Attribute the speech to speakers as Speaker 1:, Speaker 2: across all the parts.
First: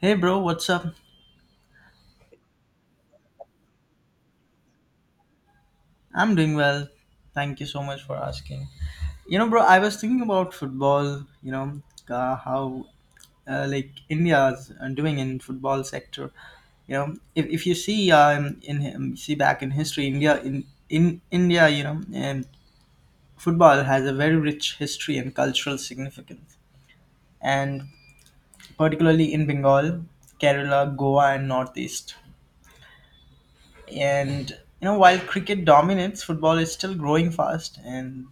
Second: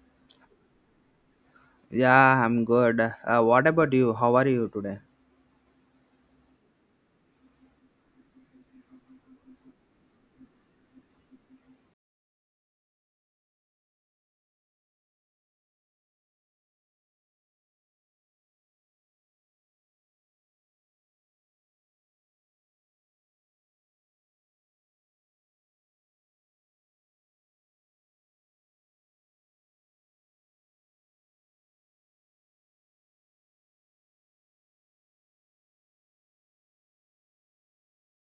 Speaker 1: Hey bro, what's up?
Speaker 2: Yeah, I'm good. What about you? How are you today?
Speaker 1: I'm doing well. Thank you so much for asking. Bro, I was thinking about football. How like India's doing in football sector. You know, if you see in see back in history, India in India, you know, and football has a very rich history and cultural significance, and particularly in Bengal, Kerala, Goa, and Northeast. And you know, while cricket dominates, football is still growing fast, and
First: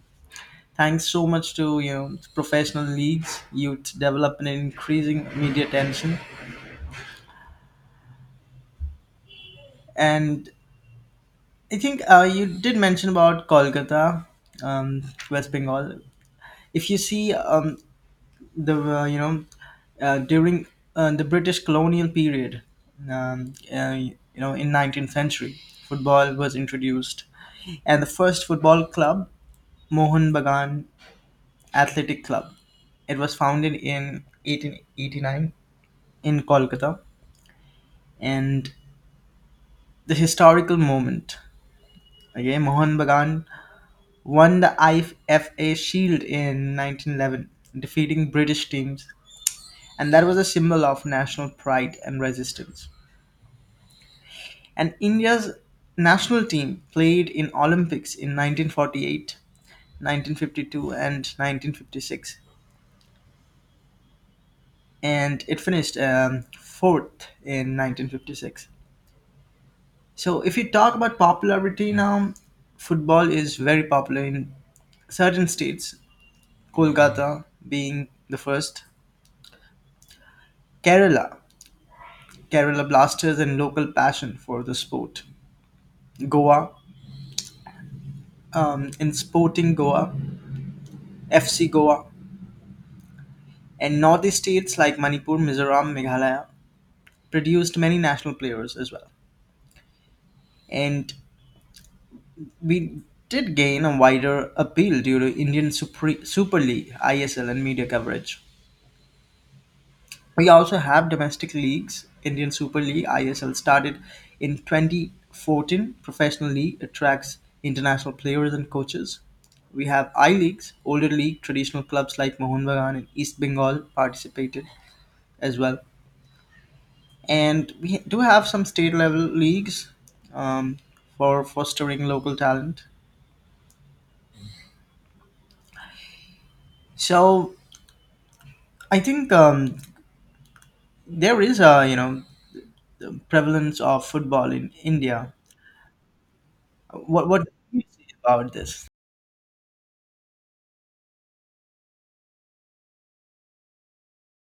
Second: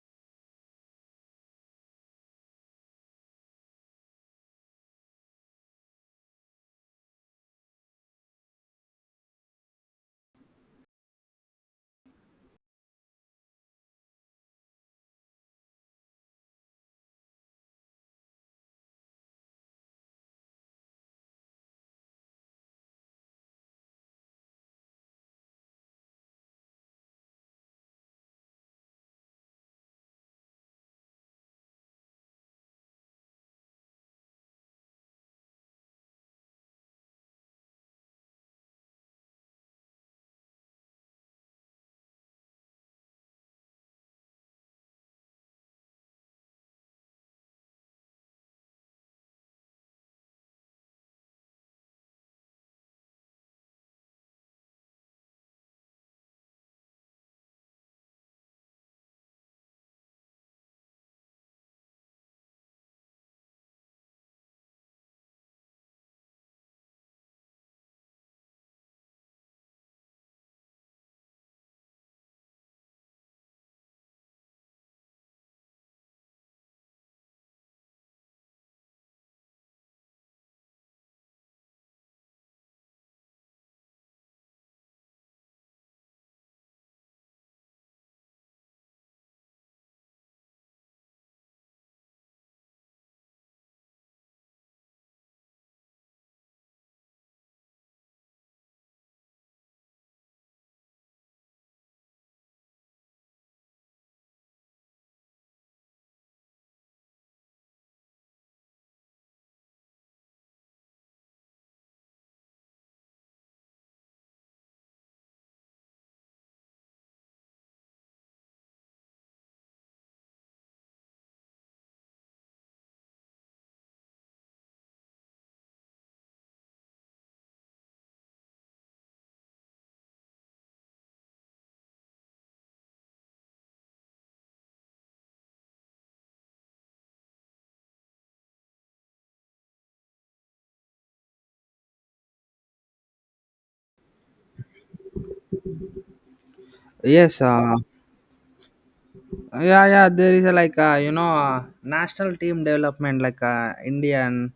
Speaker 1: thanks so much to professional leagues, you develop an increasing media attention. And I think you did mention about Kolkata, um, West Bengal. If you see the you know during the British colonial period, um, uh, you in 19th century, football was introduced, and the first football club, Mohun Bagan Athletic Club, it was founded in 1889 in Kolkata, and the historical moment. Okay, Mohan Bagan won the IFA Shield in 1911, defeating British teams, and that was a symbol of national pride and resistance. And India's national team played in Olympics in 1948, 1952, and 1956, and it finished fourth in 1956. So, if you talk about popularity now, football is very popular in certain states: Kolkata being the first, Kerala, Kerala Blasters and local passion for the sport, Goa, in Sporting Goa, FC Goa, and Northeast states like Manipur, Mizoram, Meghalaya produced many national players as well. And we did gain a wider appeal due to Super League, ISL, and media coverage. We also have domestic leagues. Indian Super League (ISL) started in 2014. Professional league attracts international players and coaches. We have I leagues, older league. Traditional clubs like Mohun Bagan and East Bengal participated as well. And we do have some state level leagues um, for fostering local talent. So I think there is a you know the prevalence of football in India.
Speaker 2: Yes.
Speaker 1: What do
Speaker 2: Uh,
Speaker 1: you see about this?
Speaker 2: yeah, yeah. There is a, like national team development. Like Indian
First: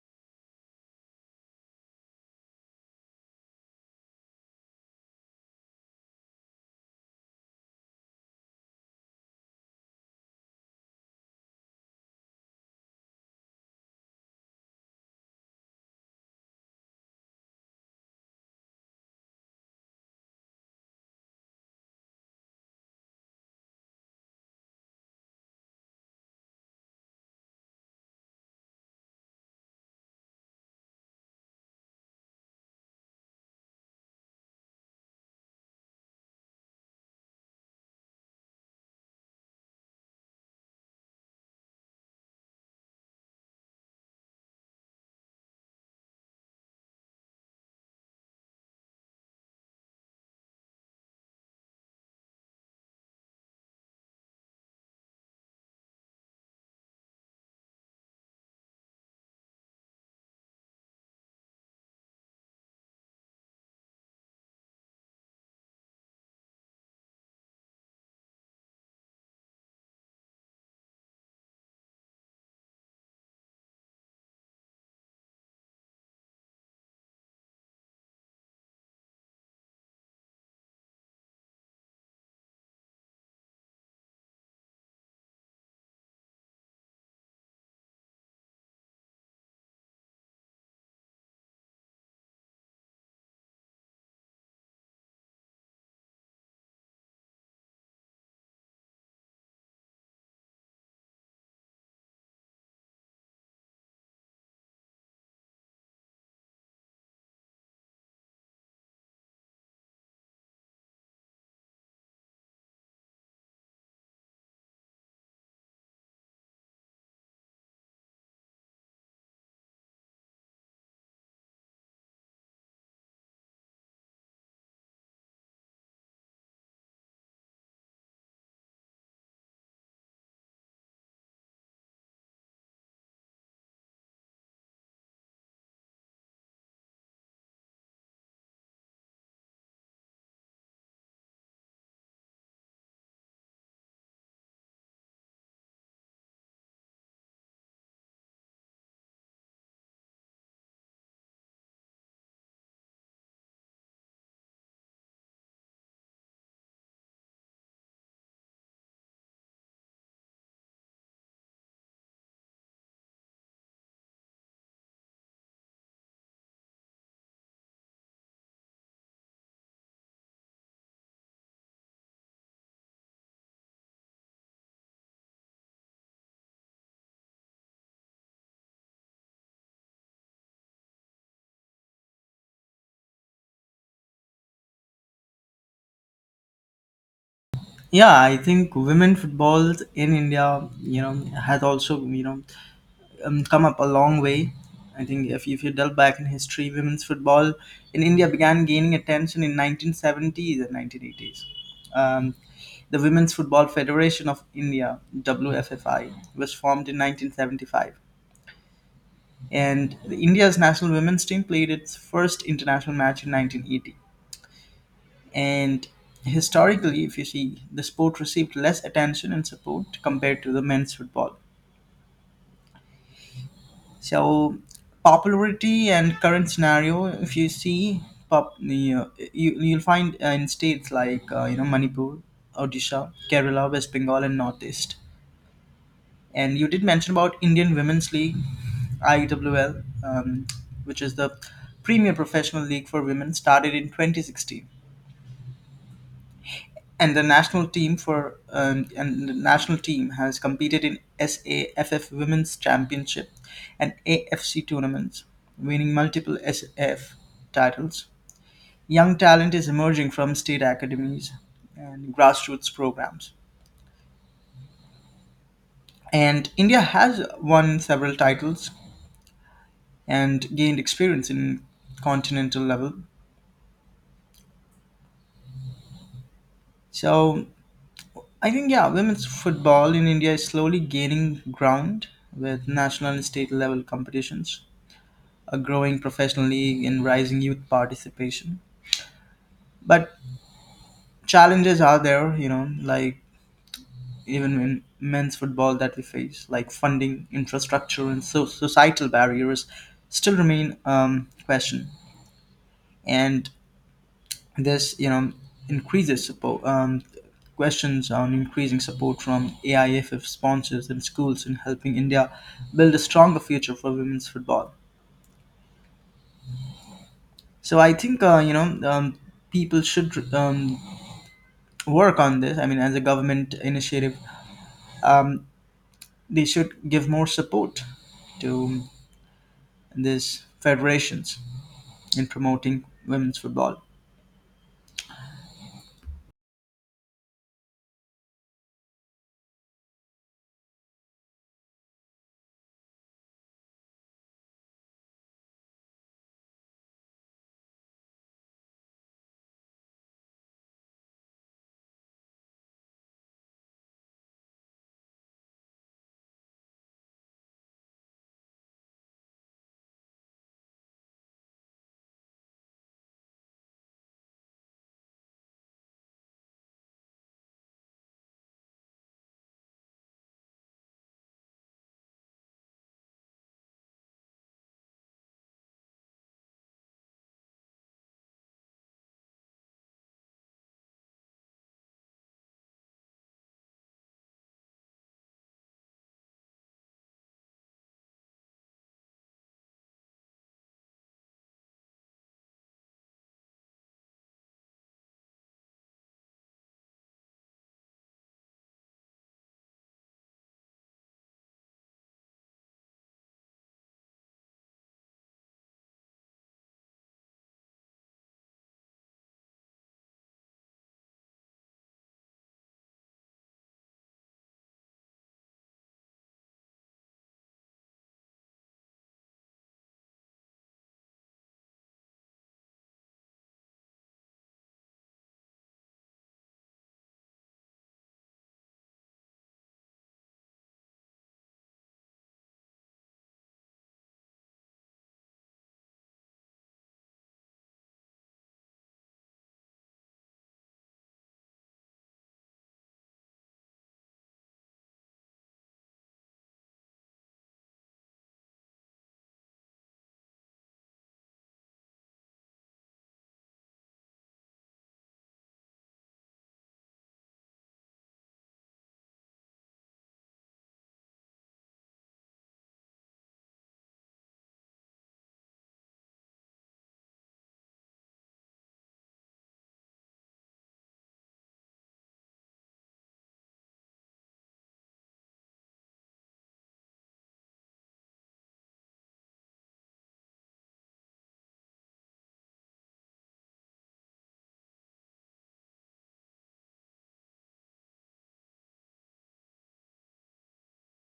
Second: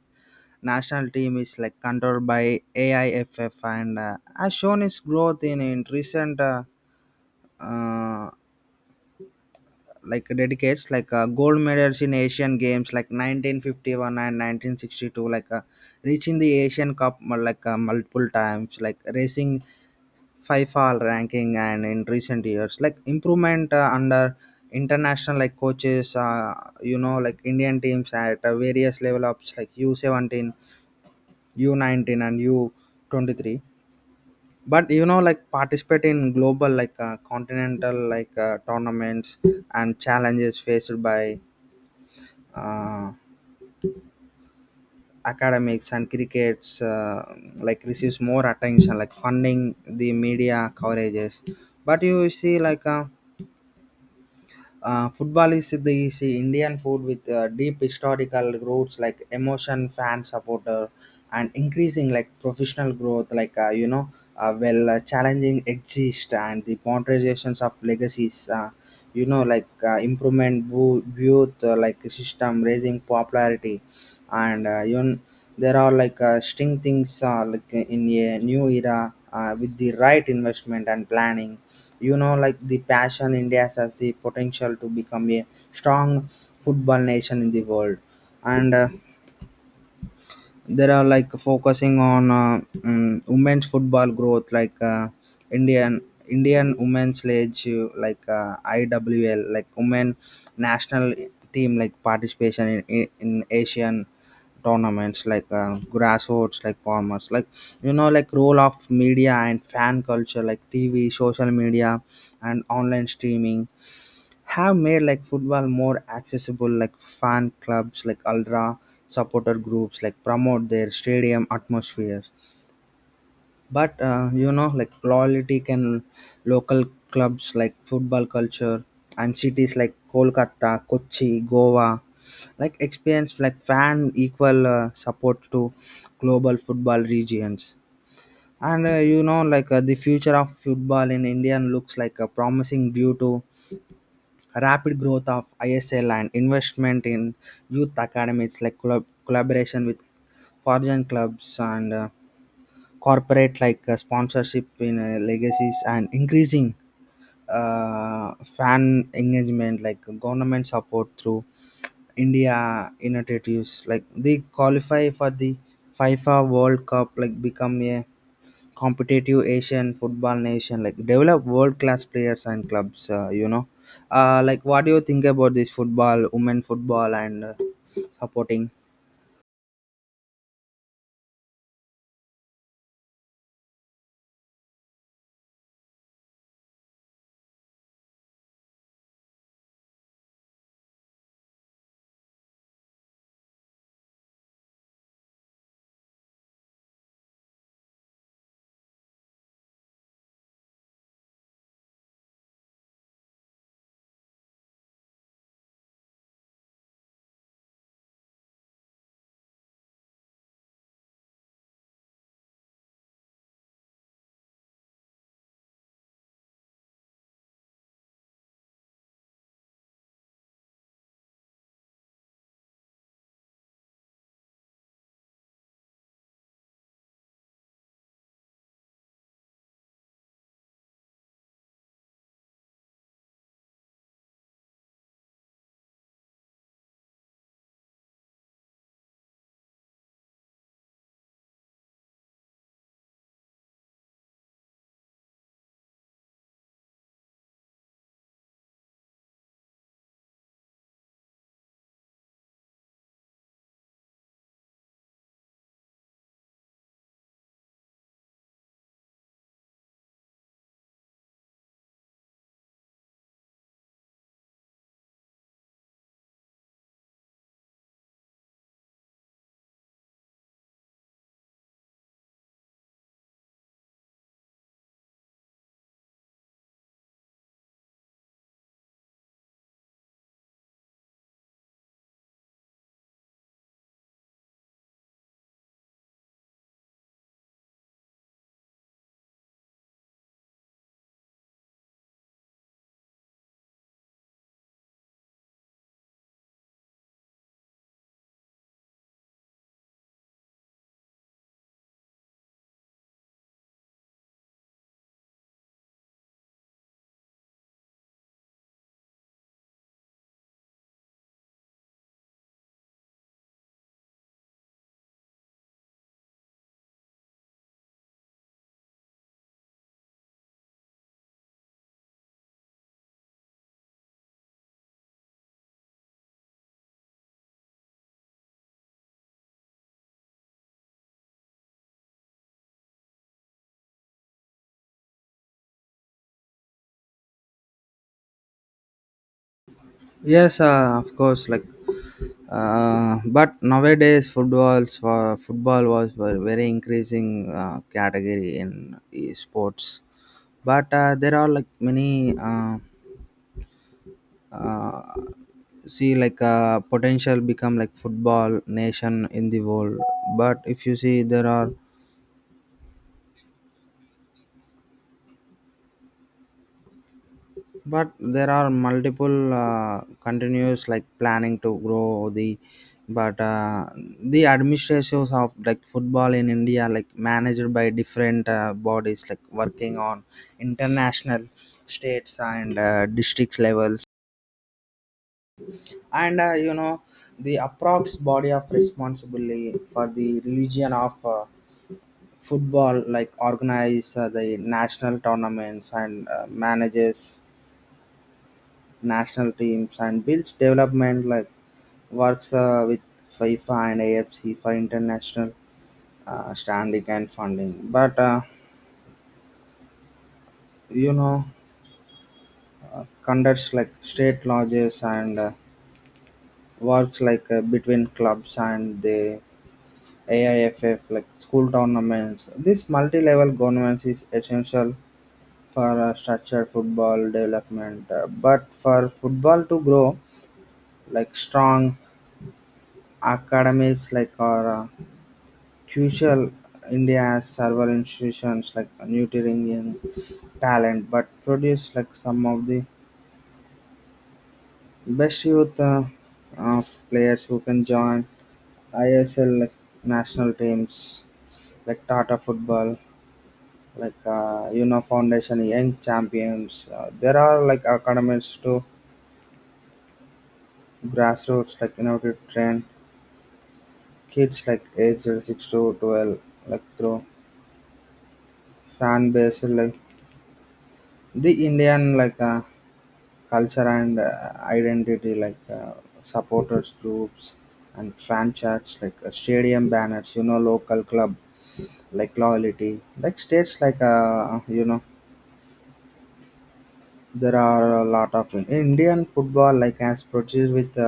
Speaker 2: national team is like controlled by AIFF and has shown its growth in recent uh, like dedicates like gold medals in asian games like 1951 and 1962 like reaching the asian cup like multiple times like racing five all ranking and in recent years like improvement under international like coaches like indian teams at various level ups like U17 U19 and U23 but you know, like participate in global, like continental, like tournaments and challenges faced by uh, academics and crickets, like receives more attention, like funding the media coverages. But you see, football is the Indian food with deep historical roots like emotion, fan supporter, and increasing like professional growth. Like challenging exist and the modernizations of legacies. Like improvement, youth, like system, raising popularity, and there are like string things like in a new era with the right investment and planning you know like the passion india has the potential to become a strong football nation in the world and there are like focusing on women's football growth like indian indian women's league like iwl like women national team like participation in asian tournaments like grassroots like farmers like you know like role of media and fan culture like tv social media and online streaming have made like football more accessible like fan clubs like ultra supporter groups like promote their stadium atmospheres but you know like loyalty can local clubs like football culture and cities like kolkata kochi goa like experience like fan equal support to global football regions and you know like the future of football in india looks like a promising due to rapid growth of ISL and investment in youth academies like collaboration with foreign clubs and corporate like sponsorship in legacies and increasing fan engagement like government support through India initiatives like they qualify for the FIFA World Cup like become a competitive Asian football nation, like develop world class players and clubs. Like what do you think about this football, women football, and supporting?
Speaker 1: Yeah, I think women football in India has also, come up a long way. I think if you delve back in history, women's football in India began gaining attention in 1970s and 1980s. um, the women's football federation of India, WFFI, was formed in 1975, and the India's national women's team played its first international match in 1980. And historically, if you see, the sport received less attention and support compared to the men's football. So, popularity and current scenario, if you see, you know, you'll find in states like Manipur, Odisha, Kerala, West Bengal, and Northeast. And you did mention about Indian Women's League, IWL, which is the premier professional league for women, started in 2016. And the national team has competed in SAFF Women's Championship and AFC tournaments, winning multiple SF titles. Young talent is emerging from state academies and grassroots programs, and India has won several titles and gained experience in continental level. So I think yeah, women's football in India is slowly gaining ground with national and state level competitions, a growing professional league and rising youth participation. But challenges are there, you know, like even in men's football that we face, like funding, infrastructure, and societal barriers still remain question. And this, you know, increases support. Questions on increasing support from AIFF sponsors and schools in helping India build a stronger future for women's football. So I think people should, work on this I mean as a government initiative um, they should give more support to these federations in promoting women's football.
Speaker 2: Yes, of course. Like, but nowadays football was very increasing category in sports. But there are like many. Uh, see like potential become like football nation in the world but if you see there are multiple continuous like planning to grow the but the administrations of like football in india like managed by different bodies like working on international states and districts levels and you know the approx body of responsibility for the religion of football like organize the national tournaments and manages national teams and builds development like works with FIFA and AFC for international standing and funding. But you know, conducts like state lodges and works like between clubs and the AIFF like school tournaments. This multi-level governance is essential for a structured football development. But for football to grow, like strong academics like are crucial. India has several institutions like nurturing in talent, but produce like some of the best youth of players who can join ISL like national teams like Tata Football, like you know Foundation Young Champions. There are like academies to grassroots like innovative train kids like age 6 to 12 like through fan base like the indian like culture and identity like supporters groups and fan charts like stadium banners you know local club like loyalty like states like you know there are a lot of indian football like has produced with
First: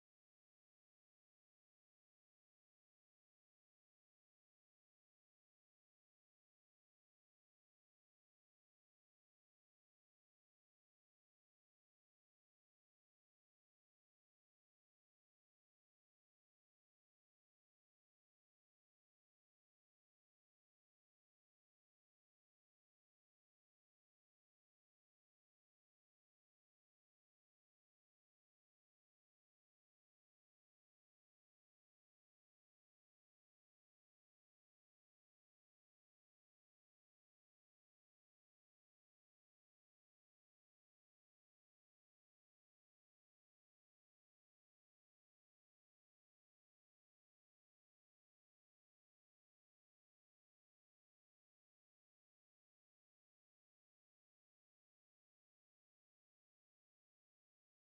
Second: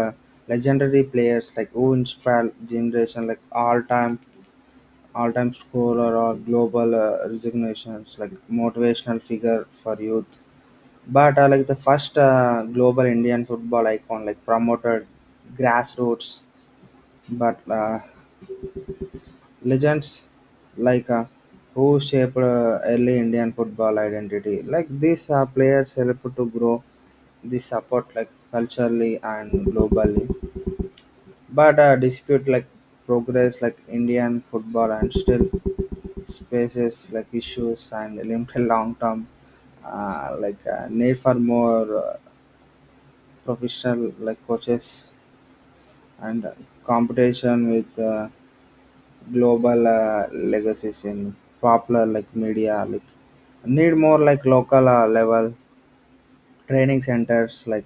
Speaker 2: legendary players like who inspire generation like all time all-time scorer or global resignations like motivational figure for youth but like the first global indian football icon like promoted grassroots but legends like who shaped early indian football identity like these players help to grow the support like culturally and globally. But a dispute like progress, like Indian football, and still spaces like issues and limited long-term like need for more professional like coaches and competition with global legacies in popular like media like need more like local level training centers like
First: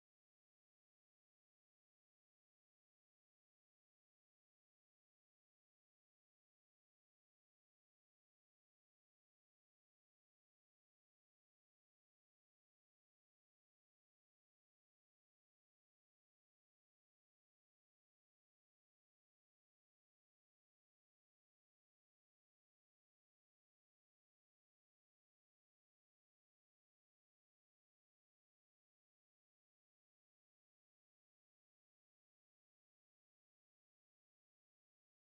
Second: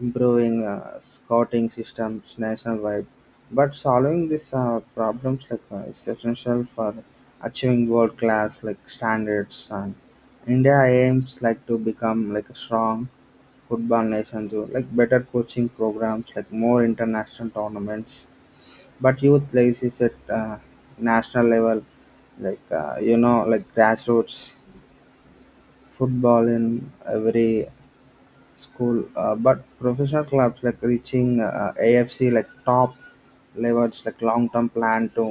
Speaker 2: improving scouting systems nationwide. But solving these problems like is essential for achieving world class like standards. And India aims like to become like a strong football nation through like better coaching programs, like more international tournaments. But youth places at national level, like you know, like grassroots football in every school but professional clubs like reaching afc like top levels like long term plan to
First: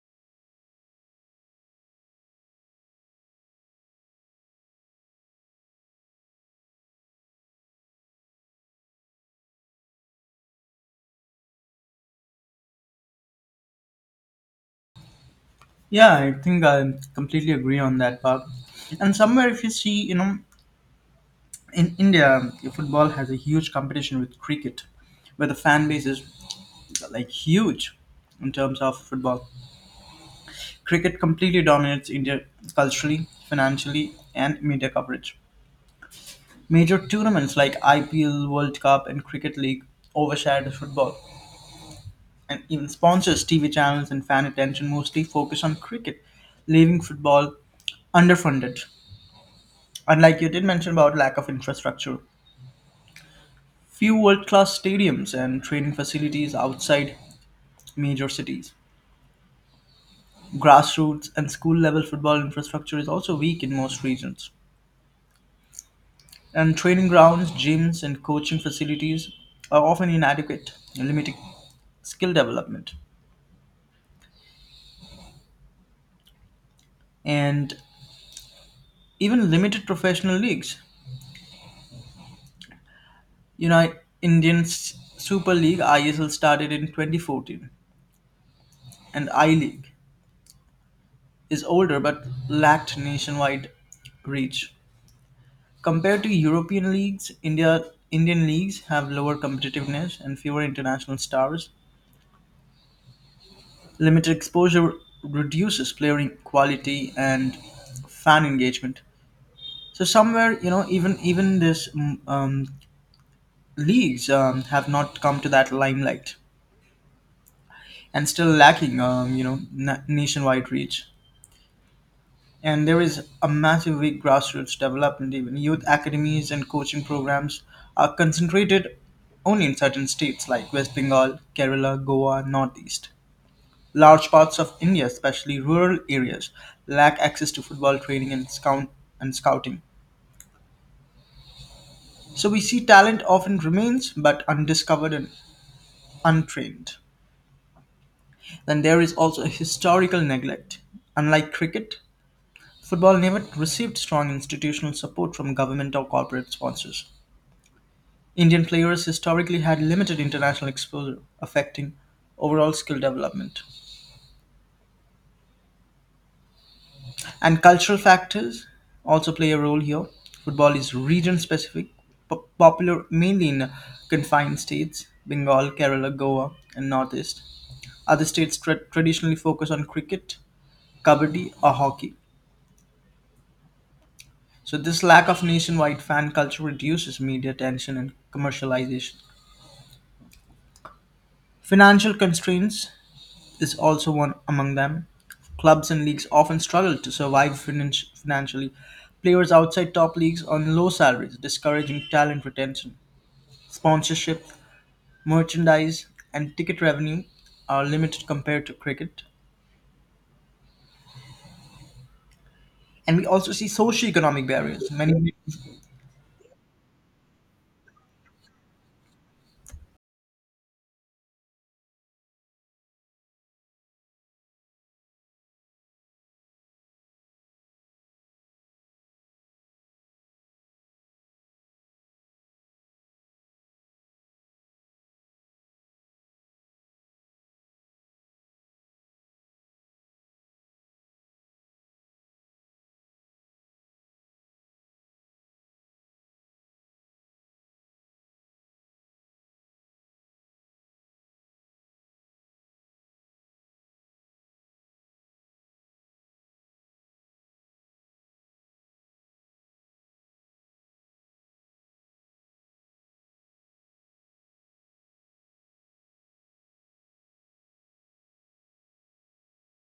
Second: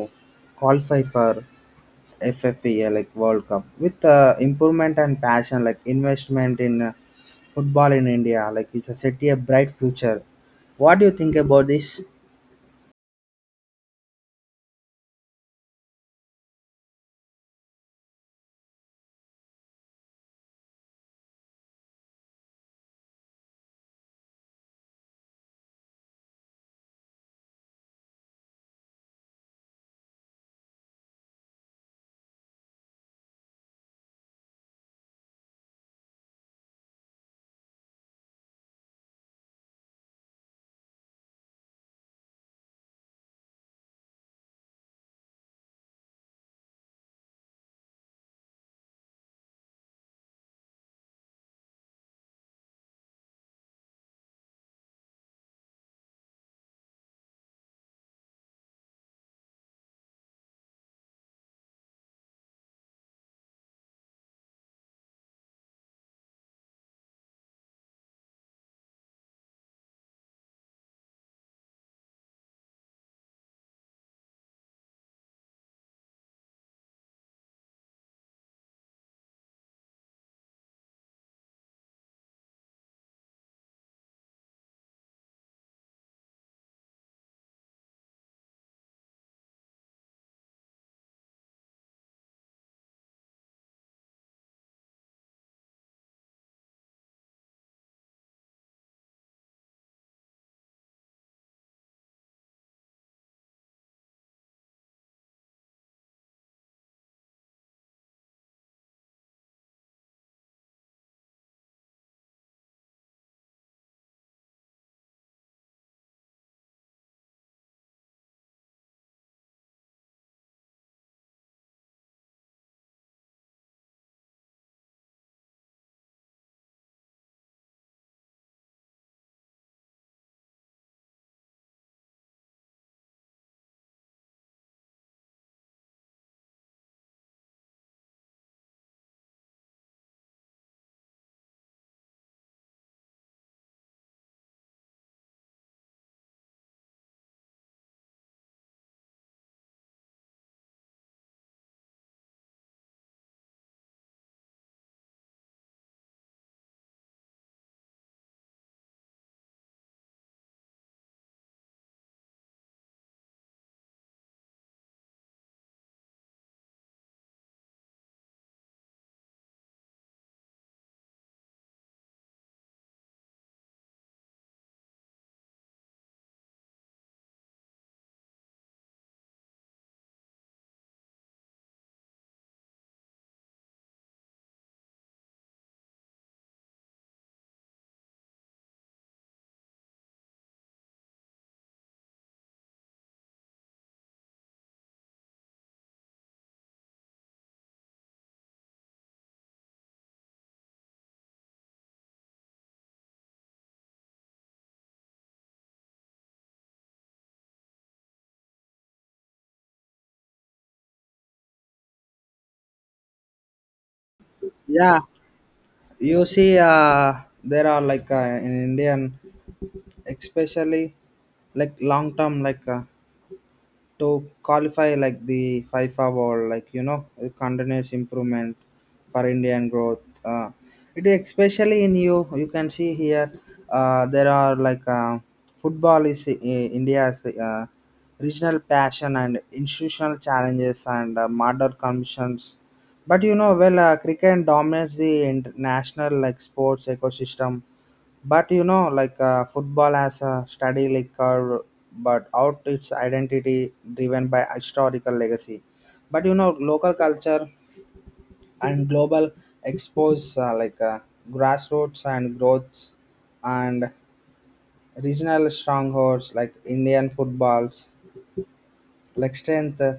Speaker 2: qualify for ffea like world cup with improvement and passion like investment in football in india like it's a city a bright future. What do you think about this?
Speaker 1: Yeah, I think I completely agree on that part. And somewhere if you see, you know, in India football has a huge competition with cricket, where the fan base is like huge. In terms of football, cricket completely dominates India culturally, financially and media coverage. Major tournaments like IPL, World Cup, and Cricket League overshadowed football, and even sponsors, TV channels, and fan attention mostly focus on cricket, leaving football underfunded. Unlike you did mention about lack of infrastructure, few world-class stadiums and training facilities outside major cities. Grassroots and school-level football infrastructure is also weak in most regions. And training grounds, gyms, and coaching facilities are often inadequate, limiting skill development. And even limited professional leagues. You know, Super League ISL started in 2014, and I League is older but lacked nationwide reach. Compared to European leagues, Indian leagues have lower competitiveness and fewer international stars. Limited exposure reduces player quality and fan engagement. So somewhere, you know, even this leagues have not come to that limelight, and still lacking, you know, nationwide reach. And there is a massive weak grassroots development. Even youth academies and coaching programs are concentrated only in certain states like West Bengal, Kerala, Goa, Northeast. Large parts of India, especially rural areas, lack access to football training and scouting. So we see talent often remains but undiscovered and untrained. Then there is also a historical neglect. Unlike cricket, football never received strong institutional support from government or corporate sponsors. Indian players historically had limited international exposure, affecting overall skill development. And cultural factors also play a role here. Football is region specific, popular mainly in confined states: Bengal, Kerala, Goa, and Northeast. Other states traditionally focus on cricket, kabaddi, or hockey. So, this lack of nationwide fan culture reduces media attention and commercialization. Financial constraints is also one among them. Clubs and leagues often struggle to survive financially. Players outside top leagues earn low salaries, discouraging talent retention. Sponsorship, merchandise, and ticket revenue are limited compared to cricket. And we also see socio-economic barriers.
Speaker 2: Yeah,
Speaker 1: Many,
Speaker 2: you see there are like in indian especially like long term like to qualify like the FIFA World, like you know, a continuous improvement for Indian growth. It is especially in you can see here. There are like football is India's regional passion and institutional challenges and model conditions. But you know, well, cricket dominates the international like sports ecosystem but you know like football has a study like curve but out its identity driven by historical legacy but you know local culture and global expose like grassroots and growths and regional strongholds like indian footballs like strength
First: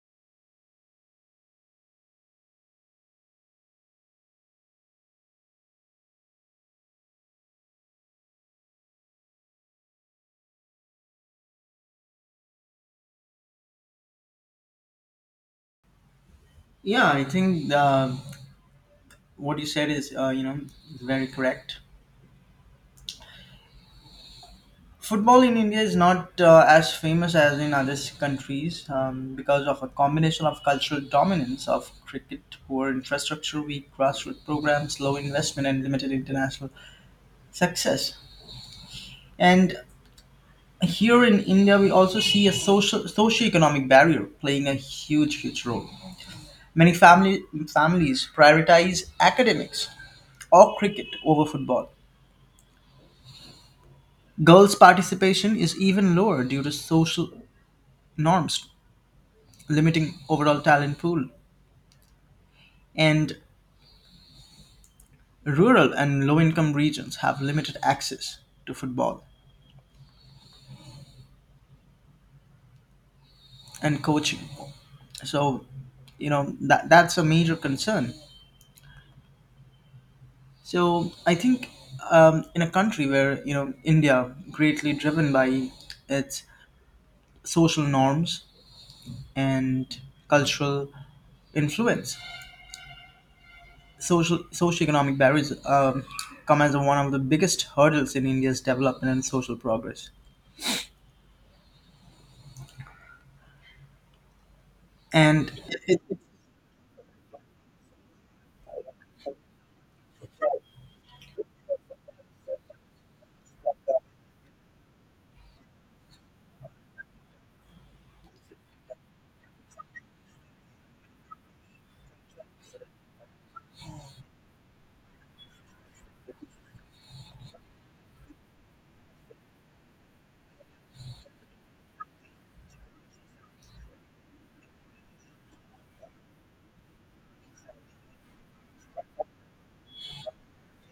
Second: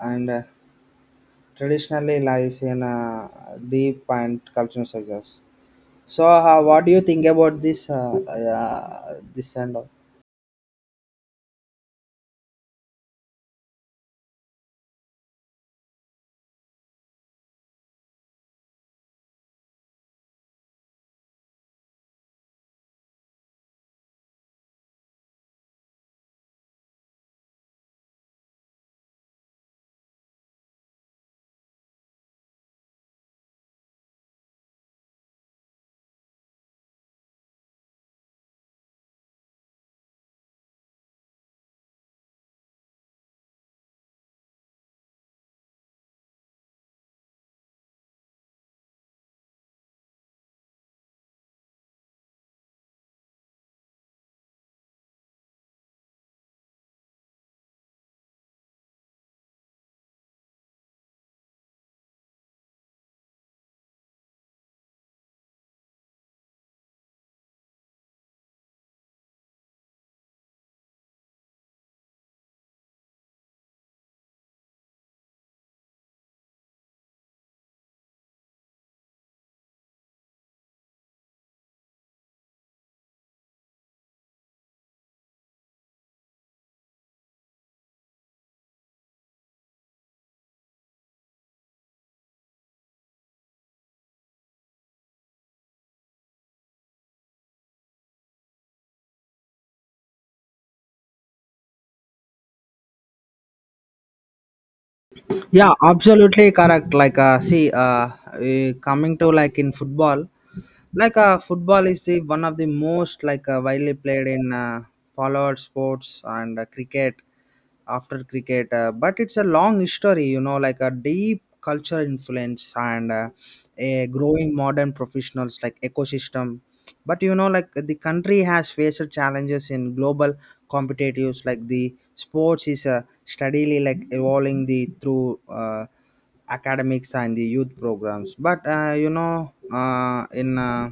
Speaker 2: and traditionally lies in deep and cultural sectors. So what do you think about this this and all?
Speaker 1: yeah, I think what you said is, very correct. Football in India is not as famous as in other countries because of a combination of cultural dominance of cricket, poor infrastructure, weak grassroots programs, low investment, and limited international success. And here in India, we also see a social socio-economic barrier playing a huge, huge role. Many family Families prioritize academics or cricket over football. Girls' participation is even lower due to social norms, limiting overall talent pool, and rural and low income regions have limited access to football and coaching. So, you know, that's a major concern. So, I think in a country where, you know, India, greatly driven by its social norms and cultural influence, social socioeconomic barriers come as one of the biggest hurdles in India's development and social progress. And
Speaker 2: Yeah,
Speaker 1: it,
Speaker 2: absolutely correct. Like, see, coming to like in football, like football is the one of the most like widely played in followed sports and cricket after cricket but it's a long history you know like a deep cultural influence and a growing modern professionals like ecosystem but you know like the country has faced challenges in global competitives like the sports is steadily like evolving the through academics and the youth programs but you know in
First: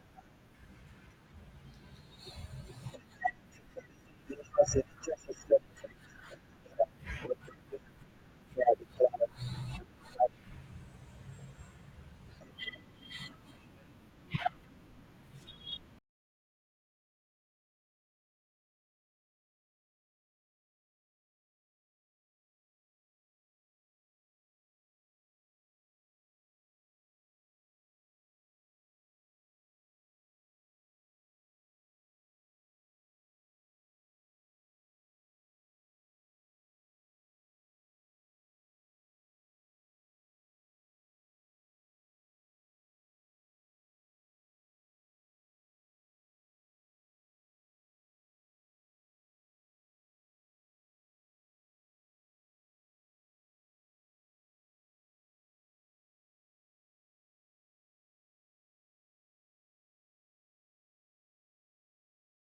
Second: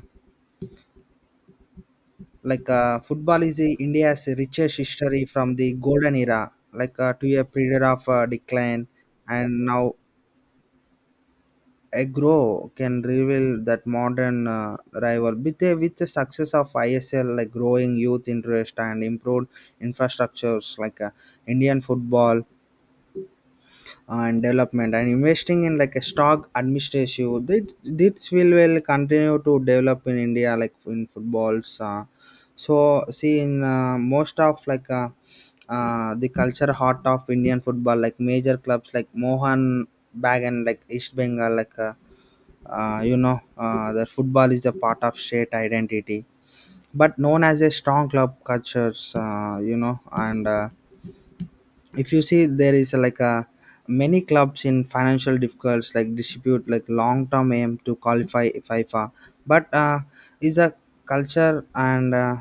Speaker 2: like football is the India's richest history from the golden era, like to a period of decline, and now a grow can reveal that modern rival with the success of ISL, like growing youth interest and improved infrastructures, like Indian football and development and investing in like a stock administration. This will continue to develop in india like in footballs so see in most of like the culture heart of indian football like major clubs like mohan bagan like east bengal like you know the football is a part of state identity but known as a strong club cultures you know and if you see there is like a many clubs in financial difficulties like distribute like long term aim to qualify FIFA but is a culture and uh,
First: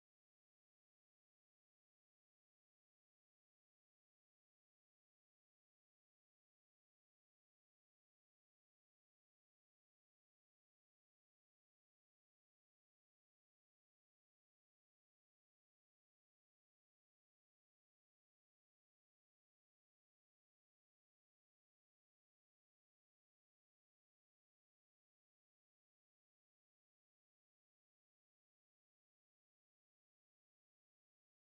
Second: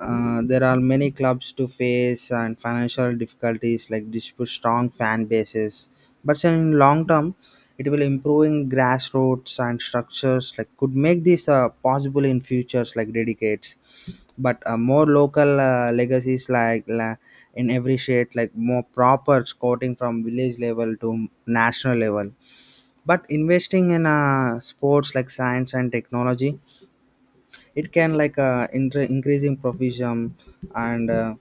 Speaker 2: uh, there are many clubs to face and financial difficulties like dispute strong fan bases but in long term it will improving grassroots and structures like could make this possible in futures like dedicates but more local legacies like in every state like more proper scouting from village level to national level but investing in sports like science and technology it can like increasing provision and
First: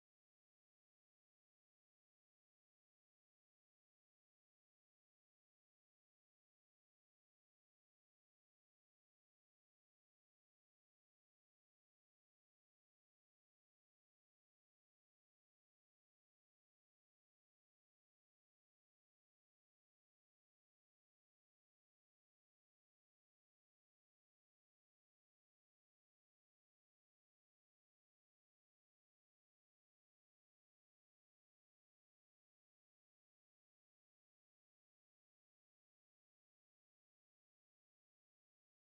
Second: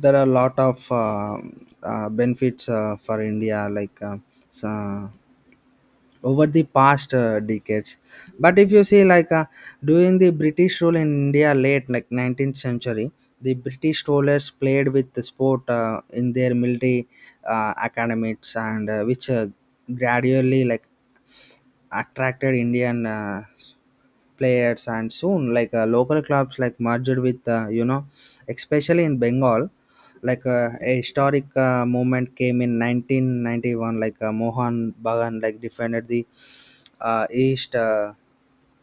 Speaker 2: there are a lot of benefits for India, like so- over the past decades. But if you see, like during the British rule in India, late like 19th century, the British rulers played with the sport in their military academies, and which gradually like attracted Indian players, and soon like local clubs like merged with you know, especially in Bengal, like a historic movement came in 1991. Like Mohan Bagan like defended the East.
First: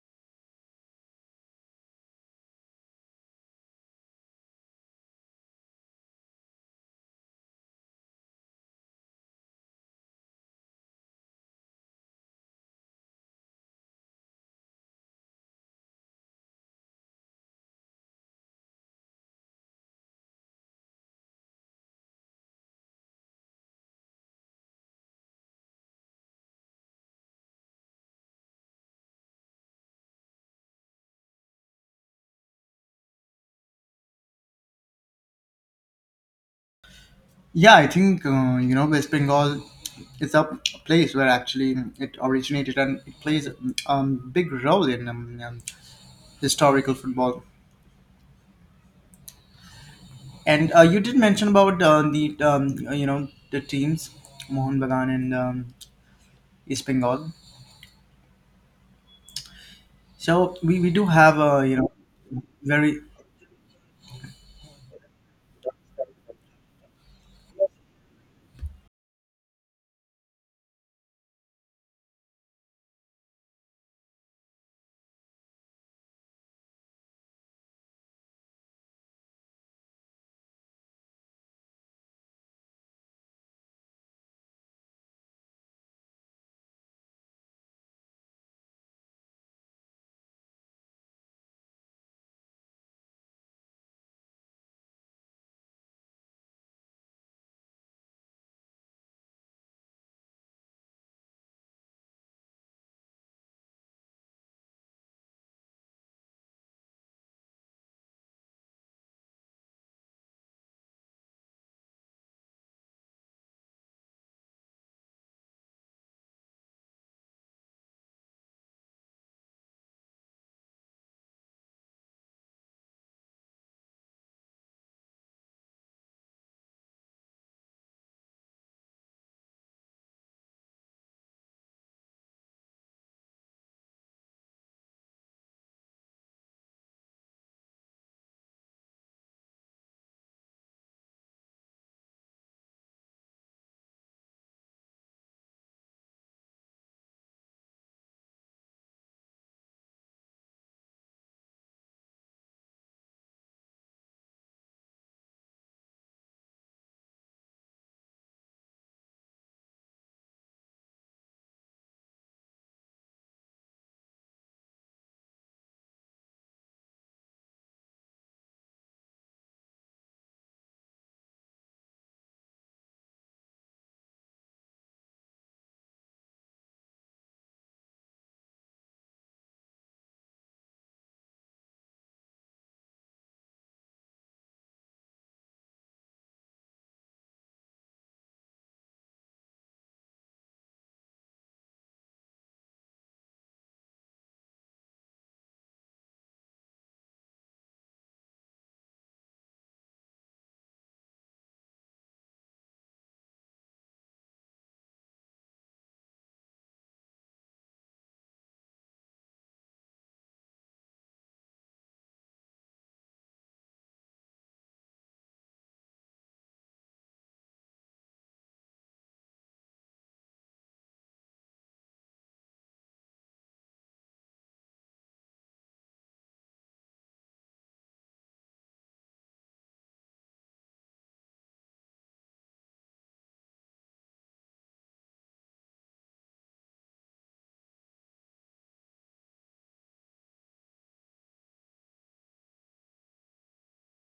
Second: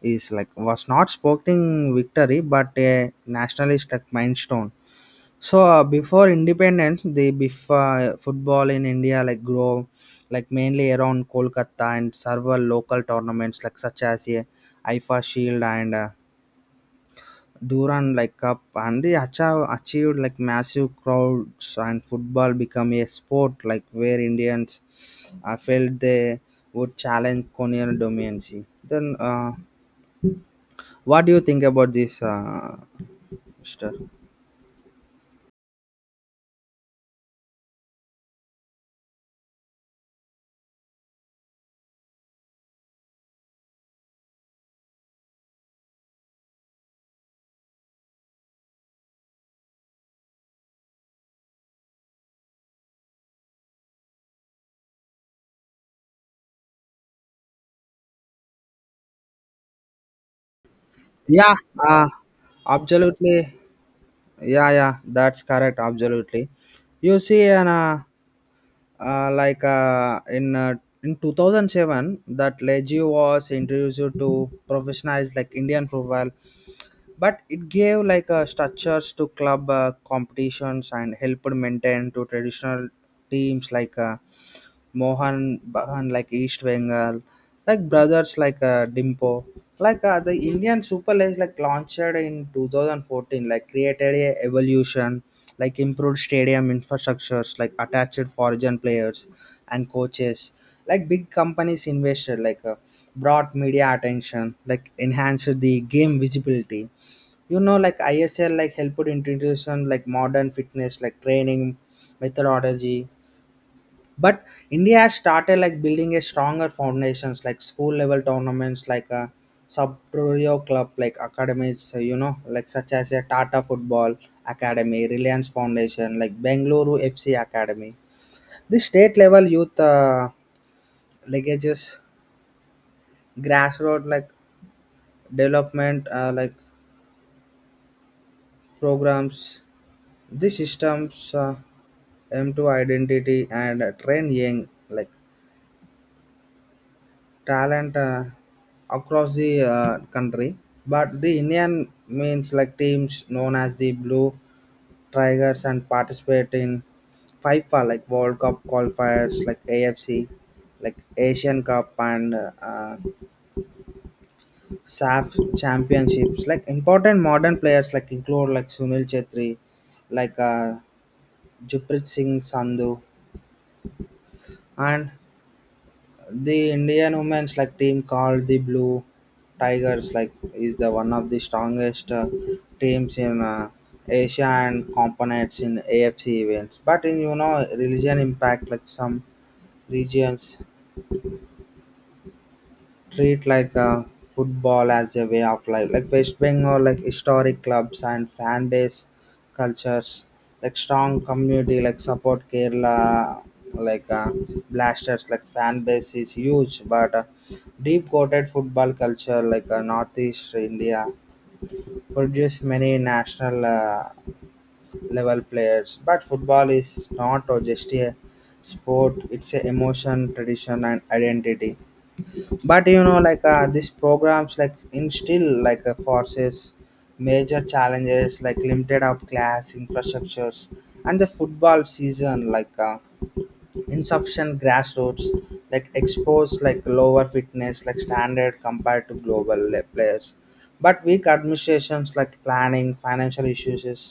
Speaker 2: Is like was not sporting victory but a nationalist like milestone. So before independence, football in India like grow like mainly around Kolkata and several local tournaments like such as a IFA Shield and Duran like Cup and they achieved like massive crowds and football become a sport like where Indians felt they would challenge colonial dominancy. Then what do you think about this, Mister?
Speaker 1: yeah, I think West Bengal is a place where actually it originated, and it plays a, big role in, historical football. And you did mention about the you know the teams Mohun Bagan and, East Bengal. So we do have
Speaker 2: Yeah,
Speaker 1: a you know very
Speaker 2: absolutely. Yeah, yeah, that's correct. Absolutely. You see, and like in 2007, that Legio was introduced to professionalize like Indian football, but it gave like structures to club competitions and helped maintain to traditional teams like Mohan Bahan like East Bengal, like brothers like Dimpo. Like the Indian Super League like launched in 2014, like created a evolution, like improved stadium infrastructures, like attached foreign players and coaches. Like big companies invested, like brought media attention, like enhanced the game visibility. You know, like ISL like helped introduce some, like modern fitness, like training methodology but india has started like building a stronger foundations like school level tournaments like a sub club like academies you know like such as a tata football academy reliance foundation like bengaluru fc academy the state level youth legages grassroots like development like programs. These systems aim to identity and train young like talent across the country. But the Indian means like teams known as the Blue Tigers and participate in FIFA like World Cup qualifiers like AFC, like Asian Cup and SAF championships. Like important modern players like include like Sunil Chetri, like Juprit Singh Sandhu and the Indian women's like team called the Blue Tigers like is the one of the strongest teams in Asia and components in AFC events. But in you know religion impact like some regions treat like football as a way of life like west bengal like historic clubs and fan base cultures like strong community like support kerala like blasters like fan base is huge but deep coated football culture like northeast india produce many national level players but football is not just a sport it's a emotion tradition and identity but you know like these programs like instill like forces major challenges like limited of class infrastructures and the football season like insufficient grassroots like exposed like lower fitness like standard compared to global players but weak administrations like planning financial issues is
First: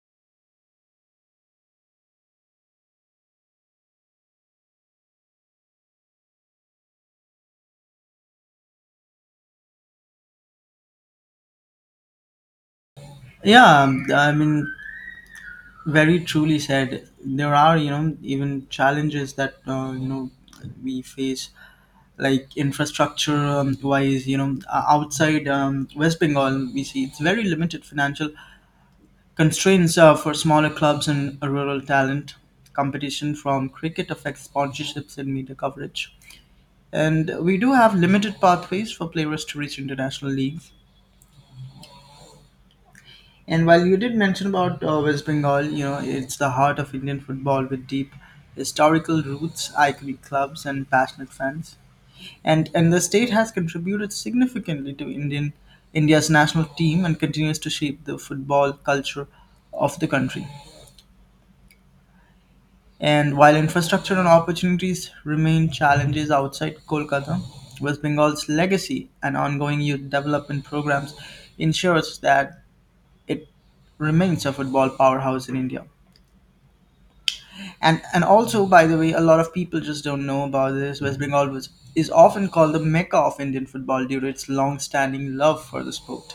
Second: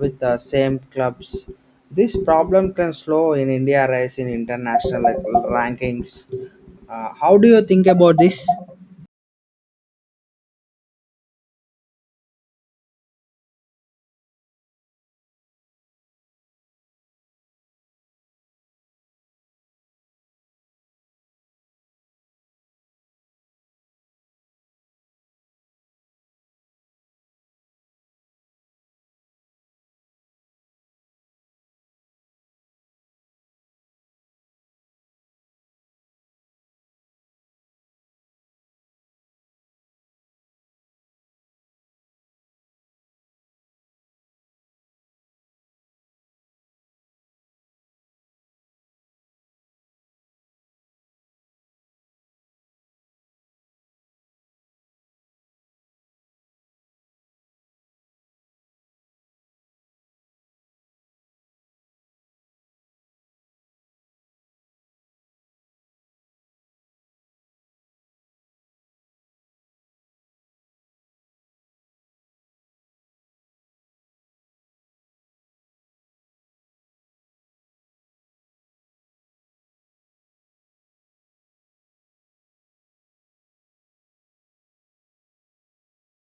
Speaker 2: with the same clubs. This problem can slow in india rise in international like rankings. How do you think about this?
Speaker 1: yeah I mean very truly said there are you know even challenges that we face, like infrastructure wise, you know, outside West Bengal we see it's very limited. Financial constraints for smaller clubs and rural talent, competition from cricket affects sponsorships and media coverage, and we do have limited pathways for players to reach international leagues. And while you did mention about West Bengal, you know, it's the heart of Indian football with deep historical roots, iconic clubs and passionate fans. And the state has contributed significantly to Indian India's national team and continues to shape the football culture of the country. And while infrastructure and opportunities remain challenges outside Kolkata, West Bengal's legacy and ongoing youth development programs ensures that it remains a football powerhouse in India. And also, by the way, a lot of people just don't know about this. Is often called the Mecca of Indian football due to its long-standing love for the sport.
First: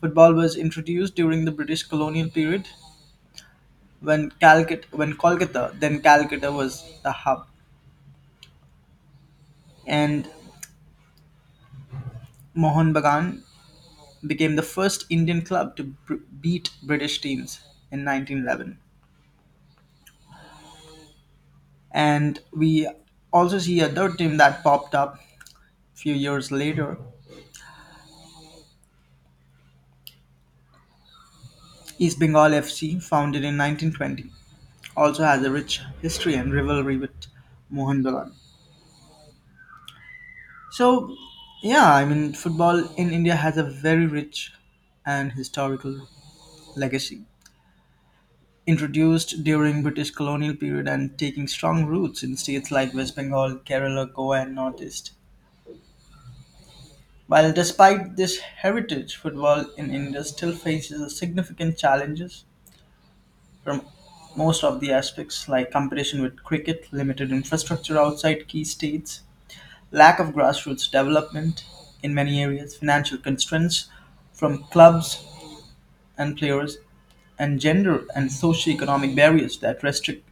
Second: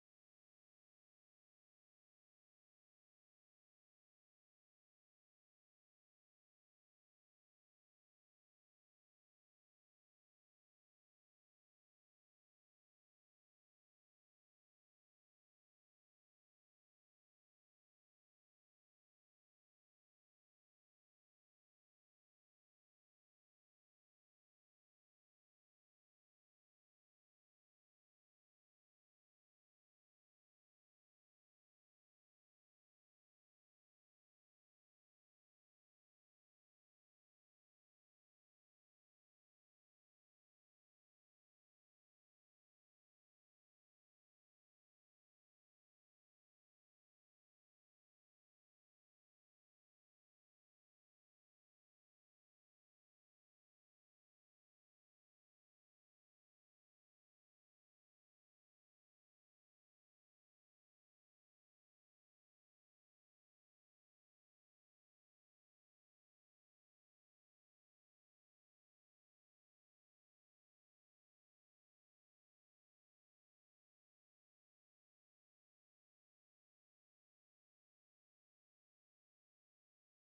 Speaker 1: Football was introduced during the British colonial period when Calcut when Kolkata, then Calcutta was the hub, and Mohun Bagan became the first Indian club to beat British teams in 1911. And we also see a third team that popped up a few years later. East Bengal FC, founded in 1920, also has a rich history and rivalry with Mohun Bagan. So, yeah, I mean, football in India has a very rich and historical legacy, introduced during British colonial period and taking strong roots in states like West Bengal, Kerala, Goa, and Northeast. While despite this heritage, football in India still faces significant challenges from most of the aspects like competition with cricket, limited infrastructure outside key states, lack of grassroots development in many areas, financial constraints from clubs and players, and gender and socioeconomic barriers that restrict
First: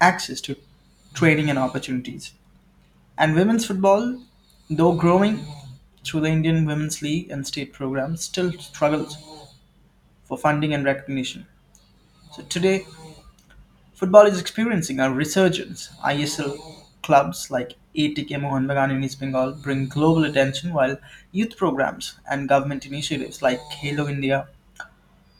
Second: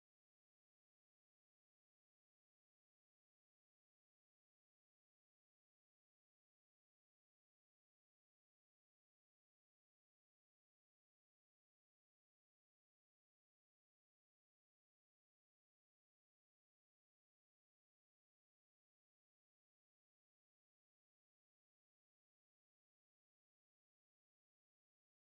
Speaker 1: access to training and opportunities. And women's football, though growing through the Indian Women's League and state programs, still struggles for funding and recognition. So today, football is experiencing a resurgence. ISL clubs like ATK Mohan Bagan in East Bengal bring global attention, while youth programs and government initiatives like Halo India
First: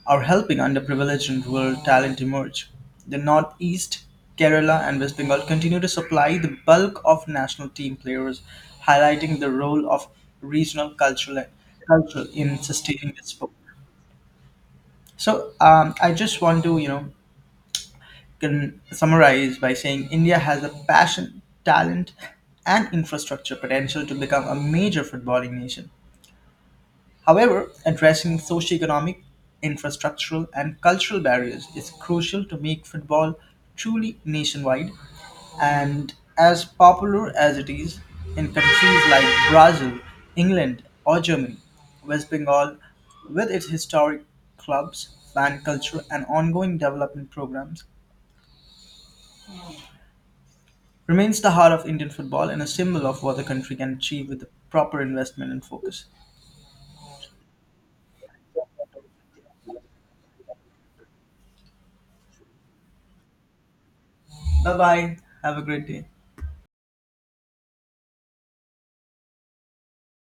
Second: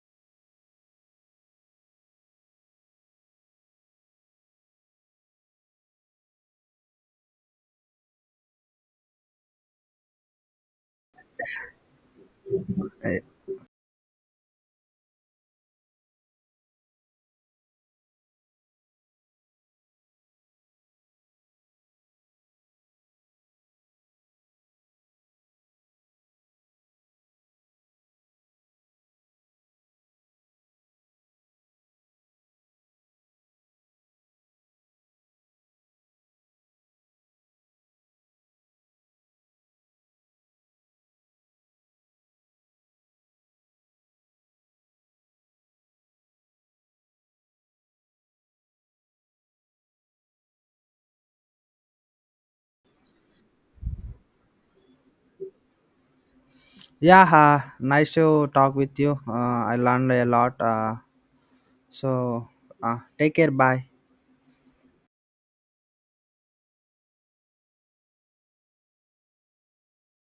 Speaker 1: are helping underprivileged and rural talent emerge. The Northeast, Kerala, and West Bengal continue to supply the bulk of national team players, highlighting the role of regional cultural culture in sustaining
Speaker 2: I-
Speaker 1: the sport. So I just want to, you know, can summarize by saying India has the passion, talent, and infrastructure potential to become a major footballing nation. However, addressing socioeconomic, infrastructural, and cultural barriers is crucial to make football truly nationwide. And as popular as it is in countries like Brazil, England, or Germany, West Bengal, with its historic clubs, fan culture, and ongoing development programs, remains the heart of Indian football and a symbol of what the country can achieve with the proper investment and focus.
Speaker 2: yeah, nice to talk with you. I learned a lot. So Take care, bye.
Speaker 1: Bye bye. Have a great day.